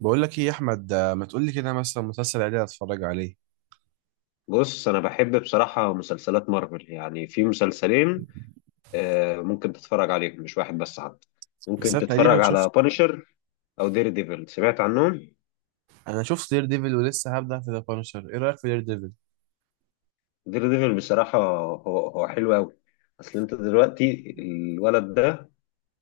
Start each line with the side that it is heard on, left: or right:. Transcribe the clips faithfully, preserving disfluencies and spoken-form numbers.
right: بقول لك ايه يا احمد، آه، ما تقول لي كده مثلا مسلسل عادي اتفرج عليه.
left: بص انا بحب بصراحه مسلسلات مارفل يعني في مسلسلين، آه، ممكن تتفرج عليهم مش واحد بس. حتى
right: بس
left: ممكن
right: انا تقريبا
left: تتفرج على
right: شفت.
left: بانشر او دير ديفل. سمعت عنهم؟
right: انا شفت دير ديفل ولسه هبدا في ذا بانشر. ايه رايك في دير ديفل؟
left: دير ديفل بصراحه هو هو حلو قوي. اصل انت دلوقتي الولد ده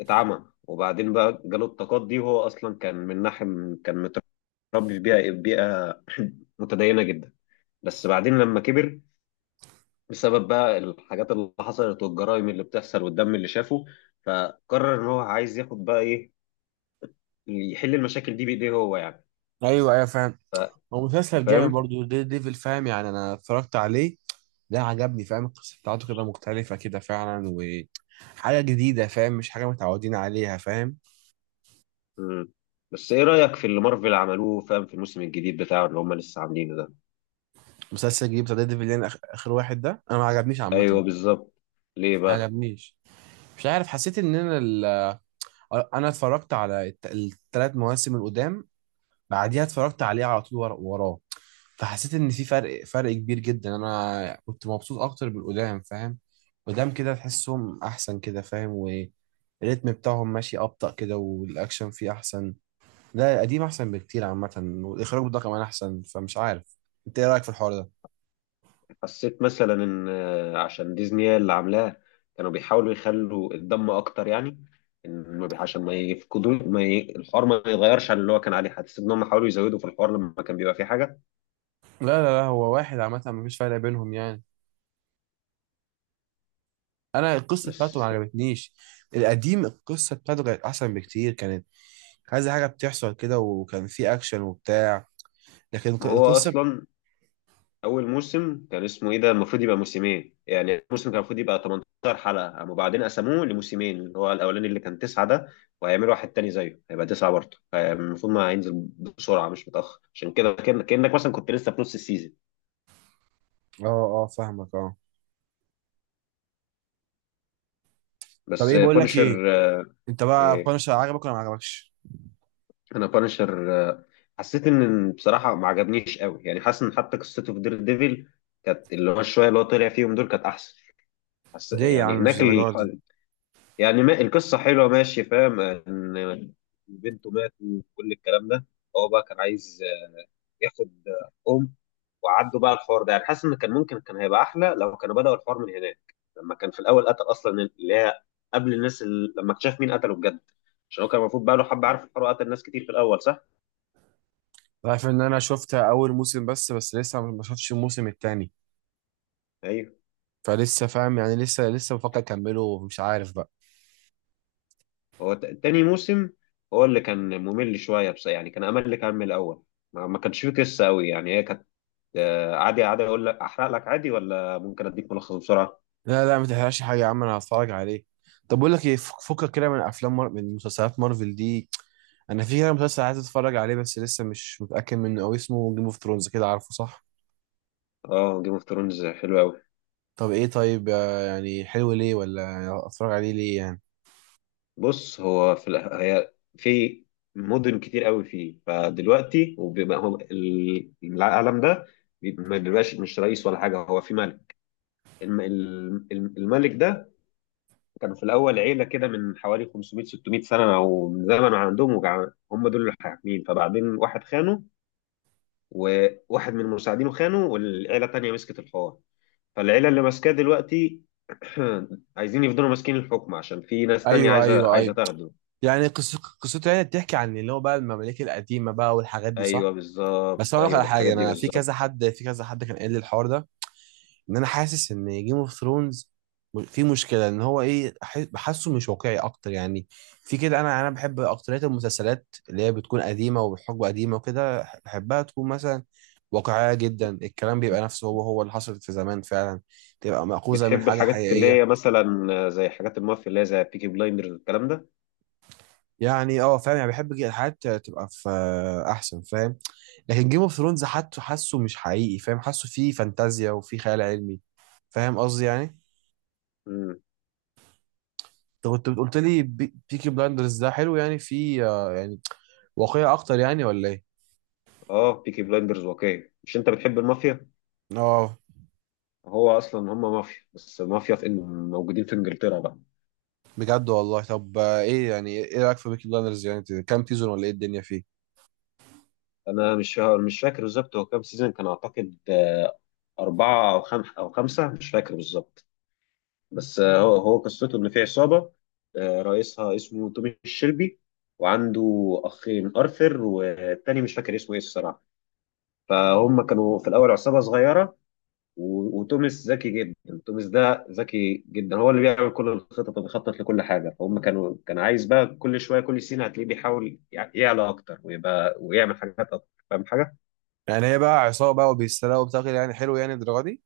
left: اتعمى، وبعدين بقى جاله الطاقات دي، وهو اصلا كان من ناحيه كان متربي في بيئه بيئه متدينه جدا. بس بعدين لما كبر، بسبب بقى الحاجات اللي حصلت والجرائم اللي بتحصل والدم اللي شافه، فقرر ان هو عايز ياخد بقى ايه، يحل المشاكل دي بايديه هو يعني.
right: ايوه ايوه، فاهم. هو مسلسل جامد
left: فاهم.
right: برضو دير ديفل، فاهم يعني. انا اتفرجت عليه ده، عجبني فاهم. القصه بتاعته كده مختلفه كده فعلا، وحاجه جديده فاهم، مش حاجه متعودين عليها فاهم.
left: مم. بس ايه رأيك في اللي مارفل عملوه فاهم؟ في الموسم الجديد بتاعه اللي هم لسه عاملينه ده.
right: مسلسل جديد بتاع دير ديفل اللي انا آخ- اخر واحد ده، انا ما عجبنيش عامه.
left: ايوه بالظبط. ليه
right: ما
left: بقى؟
right: عجبنيش. مش عارف، حسيت ان انا ال... انا اتفرجت على الت... الثلاث مواسم القدام، بعديها اتفرجت عليه على طول ورا- وراه. فحسيت ان في فرق فرق كبير جدا. انا كنت مبسوط اكتر بالقدام، فاهم. قدام كده تحسهم احسن كده، فاهم، والريتم بتاعهم ماشي ابطأ كده، والاكشن فيه احسن. لا، القديم احسن بكتير عامه. والاخراج ده كمان احسن، فمش عارف. انت ايه رايك في الحوار ده؟
left: حسيت مثلا ان آه، عشان ديزني هي اللي عاملاه، كانوا بيحاولوا يخلوا الدم اكتر يعني. إن ما بي- عشان ما يفقدوا ما ي... الحوار ما يتغيرش عن اللي هو كان عليه. حسيت ان هم حاولوا يزودوا في الحوار لما كان بيبقى فيه حاجه.
right: لا لا لا هو واحد عامه، مفيش فرق بينهم يعني. انا القصه بتاعته ما
left: بس
right: عجبتنيش. القديم القصه بتاعته كانت احسن بكتير. كانت عايزه حاجه بتحصل كده، وكان في اكشن وبتاع، لكن الق-
left: ما هو
right: القصه.
left: اصلا اول موسم كان اسمه ايه ده المفروض يبقى موسمين يعني، الموسم كان المفروض يبقى ثمانية عشر حلقه، قاموا بعدين قسموه لموسمين اللي هو الاولاني اللي كان تسعه ده، وهيعملوا واحد تاني زيه هيبقى تسعه برضه. المفروض ما هينزل بسرعه، مش متاخر عشان كده. كأن- كانك مثلا كنت لسه في نص السيزون.
right: اه، اه فاهمك، اه. طب
left: بس
right: ايه، بقول لك
left: بانشر،
right: ايه، انت بقى
left: إيه،
right: بانشر عجبك ولا ما عجبكش؟
left: انا بانشر حسيت ان بصراحه ما عجبنيش قوي يعني. حاسس ان حتى قصته في دير ديفل كانت، اللي هو شويه اللي هو طلع فيهم دول كانت احسن. حس...
right: ليه يا
left: يعني
right: عم، مش
left: هناك،
right: الدرجه دي.
left: يعني ما القصة حلوة ماشي فاهم. إن بنته مات وكل الكلام ده، هو بقى كان عايز ياخد أم وعدوا بقى الحوار ده، يعني حاسس إن كان ممكن كان هيبقى أحلى لو كانوا بدأوا الحوار من هناك، لما كان في الأول قتل أصلا اللي هي قبل الناس، اللي لما اكتشف مين قتله بجد. عشان هو كان المفروض بقى له حبة، عارف الحوار، قتل ناس كتير في الأول صح؟
right: أنا عارف ان انا شفتها اول موسم، بس بس لسه ما شفتش الموسم التاني.
left: أيوه.
right: فلسه فاهم يعني، لسه لسه بفكر اكمله ومش عارف بقى.
left: هو ت- تاني موسم هو اللي كان ممل شوية، بس يعني كان أمل. كان من الأول ما ما كانش فيه قصة أوي يعني، هي كانت آه، عادي. عادي اقول لك احرق لك عادي ولا ممكن اديك ملخص بسرعه؟
right: لا لا، ما تحرقش حاجه يا عم، انا هتفرج عليه. طب بقول لك ايه، فك- فكك كده من افلام مار... من مسلسلات مارفل دي. انا في كده مسلسل عايز اتفرج عليه بس لسه مش متاكد منه قوي، اسمه جيم اوف ثرونز كده، عارفه صح؟
left: اه، جيم اوف ثرونز حلو قوي.
right: طب ايه، طيب، آه، يعني حلو ليه؟ ولا اتفرج عليه ليه يعني؟
left: بص هو في الأ- هي في مدن كتير قوي فيه، فدلوقتي وبيبقى هو ال- العالم ده بي- ما بيبقاش مش رئيس ولا حاجه، هو في ملك. الم- ال- ال- الملك ده كان في الاول عيله كده من حوالي خمسمائة ستمائة سنه او من زمن، عندهم وجع. هم دول اللي حاكمين، فبعدين واحد خانه، وواحد من مساعدينه خانه، والعيله التانيه مسكت الحوار. فالعيلة اللي ماسكاه دلوقتي عايزين يفضلوا ماسكين الحكم عشان في ناس تانية
right: ايوه
left: عايزة
right: ايوه
left: عايزة
right: ايوه.
left: تاخده.
right: يعني قص- قصته يعني بتحكي عن اللي هو بقى المماليك القديمه بقى والحاجات دي صح؟
left: ايوه
right: بس
left: بالظبط،
right: اقول لك
left: ايوه
right: على حاجه،
left: بالحاجات دي
right: انا في كذا
left: بالظبط.
right: حد، في كذا حد كان قال لي الحوار ده، ان انا حاسس ان جيم اوف ثرونز في مشكله، ان هو ايه، أح- بحسه مش واقعي اكتر يعني. في كده، انا انا بحب اكتريه المسلسلات اللي هي بتكون قديمه وبحجم قديمه وكده، بحبها تكون مثلا واقعيه جدا، الكلام بيبقى نفسه، هو هو اللي حصلت في زمان فعلا، تبقى مأخوذه من
left: بتحب
right: حاجه
left: الحاجات اللي هي
right: حقيقيه.
left: مثلا زي حاجات المافيا، اللي هي زي بيكي بلايندرز والكلام ده؟
right: يعني اه فاهم يعني، بحب جي- الحاجات تبقى في احسن فاهم. لكن جيم اوف ثرونز حتى حاسه مش حقيقي، فاهم، حاسه فيه فانتازيا وفيه خيال علمي، فاهم قصدي يعني.
left: امم.
right: انت كنت قلت لي بيكي بلاندرز ده حلو، يعني فيه آه، يعني واقعية اكتر يعني ولا ايه؟
left: اه، بيكي بلايندرز واقعي. مش انت بتحب المافيا؟
right: اه،
left: هو اصلا هم مافيا، بس مافيا في إن- موجودين في انجلترا بقى.
right: بجد والله. طب آه، ايه يعني، ايه رايك في بيكي بلاندرز يعني، كام سيزون ولا ايه الدنيا فيه؟
left: انا مش مش فاكر بالظبط هو كام سيزون، كان اعتقد اربعة او خمسة، او خمسة مش فاكر بالظبط. بس آه، هو هو قصته ان في عصابه، آه، رئيسها اسمه تومي الشلبي، وعنده اخين ارثر والتاني مش فاكر اسمه ايه الصراحه. فهم كانوا في الاول عصابه صغيره، و- وتوماس ذكي جدا، توماس ده ذكي جدا، هو اللي بيعمل كل الخطط وبيخطط لكل حاجه. فهم كانوا كان عايز بقى كل شويه كل سنه هتلاقيه بيحاول يع- يعلى اكتر ويبقى ويعمل حاجات اكتر فاهم حاجه.
right: يعني هي بقى عصابه بقى وبيسرقوا وبتاكل يعني؟ حلو يعني الدرجه دي؟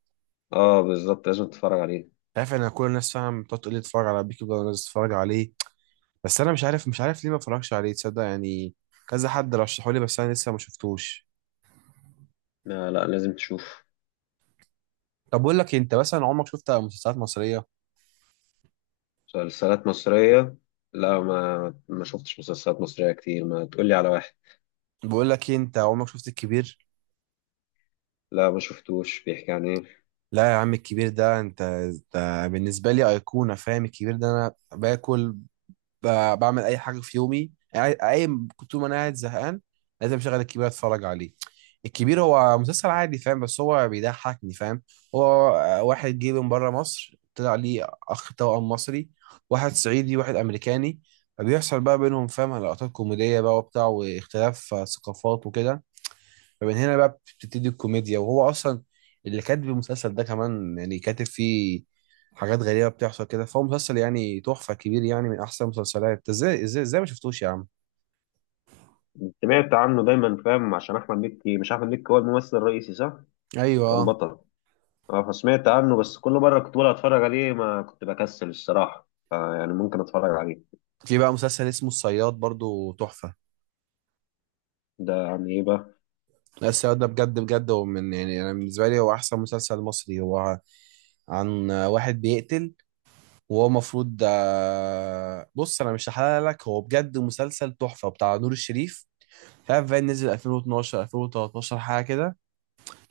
left: اه بالظبط، لازم تتفرج عليه.
right: عارف ان كل الناس فاهم بتقعد تقول لي اتفرج على بيكي بلاندرز، اتفرج عليه، بس انا مش عارف، مش عارف ليه ما اتفرجش عليه، تصدق يعني. كذا حد رشحه لي بس انا لسه ما شفتوش.
left: لا لا، لازم تشوف.
right: طب بقول لك إيه، انت مثلا عمرك شفت مسلسلات مصريه؟
left: مسلسلات مصرية؟ لا، ما ما شفتش مسلسلات مصرية كتير. ما تقولي على واحد.
right: بقول لك إيه، انت عمرك شفت الكبير؟
left: لا ما شفتوش، بيحكي عن ايه؟
right: لا يا عم الكبير ده، انت، ده بالنسبه لي ايقونه فاهم. الكبير ده انا باكل، ب- بعمل اي حاجه في يومي، قاعد- قايم، كنت طول ما انا قاعد زهقان لازم اشغل الكبير اتفرج عليه. الكبير هو مسلسل عادي فاهم، بس هو بيضحكني فاهم. هو واحد جه من بره مصر، طلع ليه اخ توأم مصري، واحد صعيدي واحد امريكاني، فبيحصل بقى بينهم فاهم لقطات كوميديه بقى وبتاع، واختلاف ثقافات وكده. فمن هنا بقى بتبتدي الكوميديا. وهو اصلا اللي كاتب المسلسل ده كمان يعني، كاتب فيه حاجات غريبه بتحصل كده. فهو مسلسل يعني تحفه كبير يعني، من احسن المسلسلات. ازاي ازاي ازاي ما شفتوش يا عم؟
left: سمعت عنه دايما فاهم، عشان احمد مكي، مش احمد مكي هو الممثل الرئيسي صح؟
right: ايوه
left: أو
right: آه.
left: البطل. اه فسمعت عنه، بس كل مرة كنت بقول اتفرج عليه ما كنت بكسل الصراحة، فيعني ممكن اتفرج عليه.
right: في بقى مسلسل اسمه الصياد برضو تحفه.
left: ده عن ايه بقى؟
right: لا الصياد ده بجد بجد، هو من يعني، انا بالنسبه لي هو احسن مسلسل مصري. هو عن واحد بيقتل، وهو المفروض آه، بص انا مش هحلل لك، هو بجد مسلسل تحفه، بتاع نور الشريف، مش عارف بقى نزل الفين واتناشر الفين وتلتاشر حاجه كده.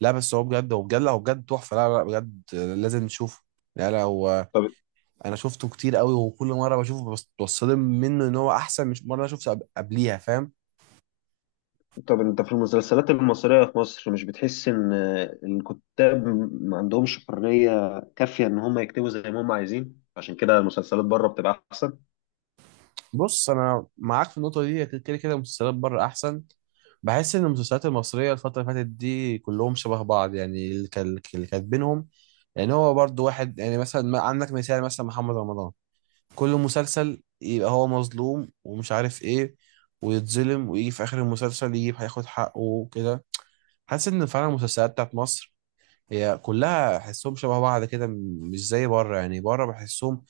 right: لا بس هو بجد، هو بجد، لا هو بجد تحفه، لا لا بجد، آه، لازم نشوفه. لا لا هو
left: طب
right: انا شفته كتير قوي، وكل مره بشوفه بس بتصدم منه ان هو احسن، مش مره انا شفته قب- قبليها فاهم.
left: طب انت في المسلسلات المصرية في مصر، مش بتحس ان الكتاب ما عندهمش حرية كافية ان هم يكتبوا زي ما هم عايزين، عشان كده المسلسلات بره بتبقى احسن؟
right: بص انا معاك في النقطه دي، كده كده المسلسلات بره احسن. بحس ان المسلسلات المصريه الفتره اللي فاتت دي كلهم شبه بعض يعني، اللي كان- اللي كاتبينهم يعني هو برضو واحد يعني، مثلا، ما- عندك مثال مثلا محمد رمضان، كل مسلسل يبقى هو مظلوم ومش عارف ايه، ويتظلم ويجي في اخر المسلسل يجيب هياخد حقه وكده. حاسس ان فعلا المسلسلات بتاعت مصر هي كلها احسهم شبه بعض كده، م- مش زي بره يعني. بره بحسهم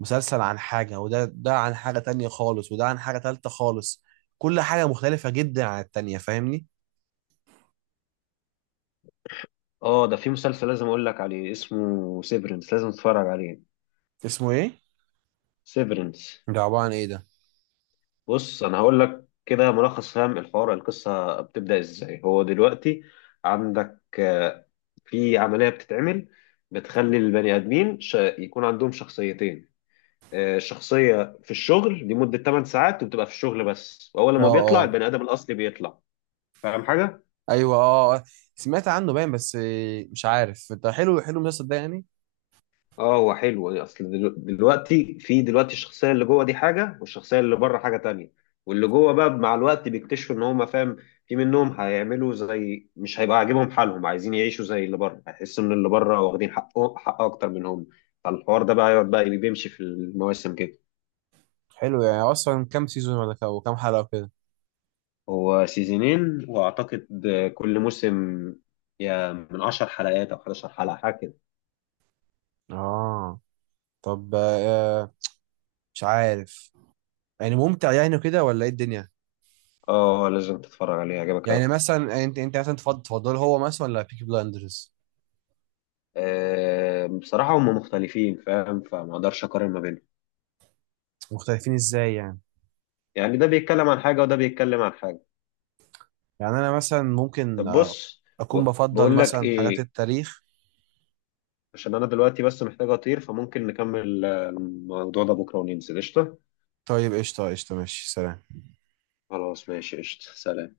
right: مسلسل عن حاجه، وده ده عن حاجه تانية خالص، وده عن حاجه تالتة خالص، كل حاجه مختلفه جدا عن التانية فاهمني.
left: اه، ده في مسلسل لازم اقول لك عليه اسمه سيفرنس، لازم تتفرج عليه.
right: اسمه ايه
left: سيفرنس.
right: ده؟ عباره عن ايه ده؟
left: بص انا هقول لك كده ملخص فاهم الحوار، القصه بتبدا ازاي. هو دلوقتي عندك آه، في عمليه بتتعمل، بتخلي البني ادمين ش... يكون عندهم شخصيتين. آه، شخصيه في الشغل لمده تمن ساعات، وبتبقى في الشغل بس، واول
right: اه
left: ما بيطلع
right: اه
left: البني ادم الاصلي بيطلع، فاهم حاجه.
right: ايوه اه آه. سمعت عنه باين، بس آه، مش عارف ده حلو، حلو المسلسل ده يعني؟
left: اه هو حلو. إيه، اصل دلو- دلوقتي، في دلوقتي الشخصيه اللي جوه دي حاجه، والشخصيه اللي بره حاجه تانية. واللي جوه بقى مع الوقت بيكتشفوا ان هم فاهم، في منهم هيعملوا زي، مش هيبقى عاجبهم حالهم، عايزين يعيشوا زي اللي بره، هيحسوا ان اللي بره واخدين حقه حق اكتر منهم. فالحوار ده بقى يقعد بقى بيمشي في المواسم كده.
right: حلو يعني، اصلا كام سيزون ولا كا- وكام حلقه وكده؟
left: هو سيزونين واعتقد، كل موسم يا من عشر حلقات او أحد عشر حلقه حاجه كده.
right: اه، طب آه، مش عارف، يعني ممتع يعني كده ولا ايه الدنيا؟
left: اه لازم تتفرج عليه هيعجبك
right: يعني
left: أوي.
right: مثلا يعني، انت انت مثلا تفضل، تفضل هو مثلا ولا بيكي بلايندرز؟
left: آه، بصراحة هم مختلفين فاهم، فما اقدرش اقارن ما بينهم.
right: مختلفين ازاي يعني؟
left: يعني ده بيتكلم عن حاجة وده بيتكلم عن حاجة.
right: يعني انا مثلا ممكن
left: طب
right: آه،
left: بص،
right: اكون
left: ب-
right: بفضل
left: بقول لك
right: مثلا حاجات
left: ايه،
right: التاريخ.
left: عشان انا دلوقتي بس محتاج اطير، فممكن نكمل آه، الموضوع ده بكرة وننزل قشطة.
right: طيب، قشطه قشطه ماشي، سلام.
left: خلاص ماشي قشطة، سلام.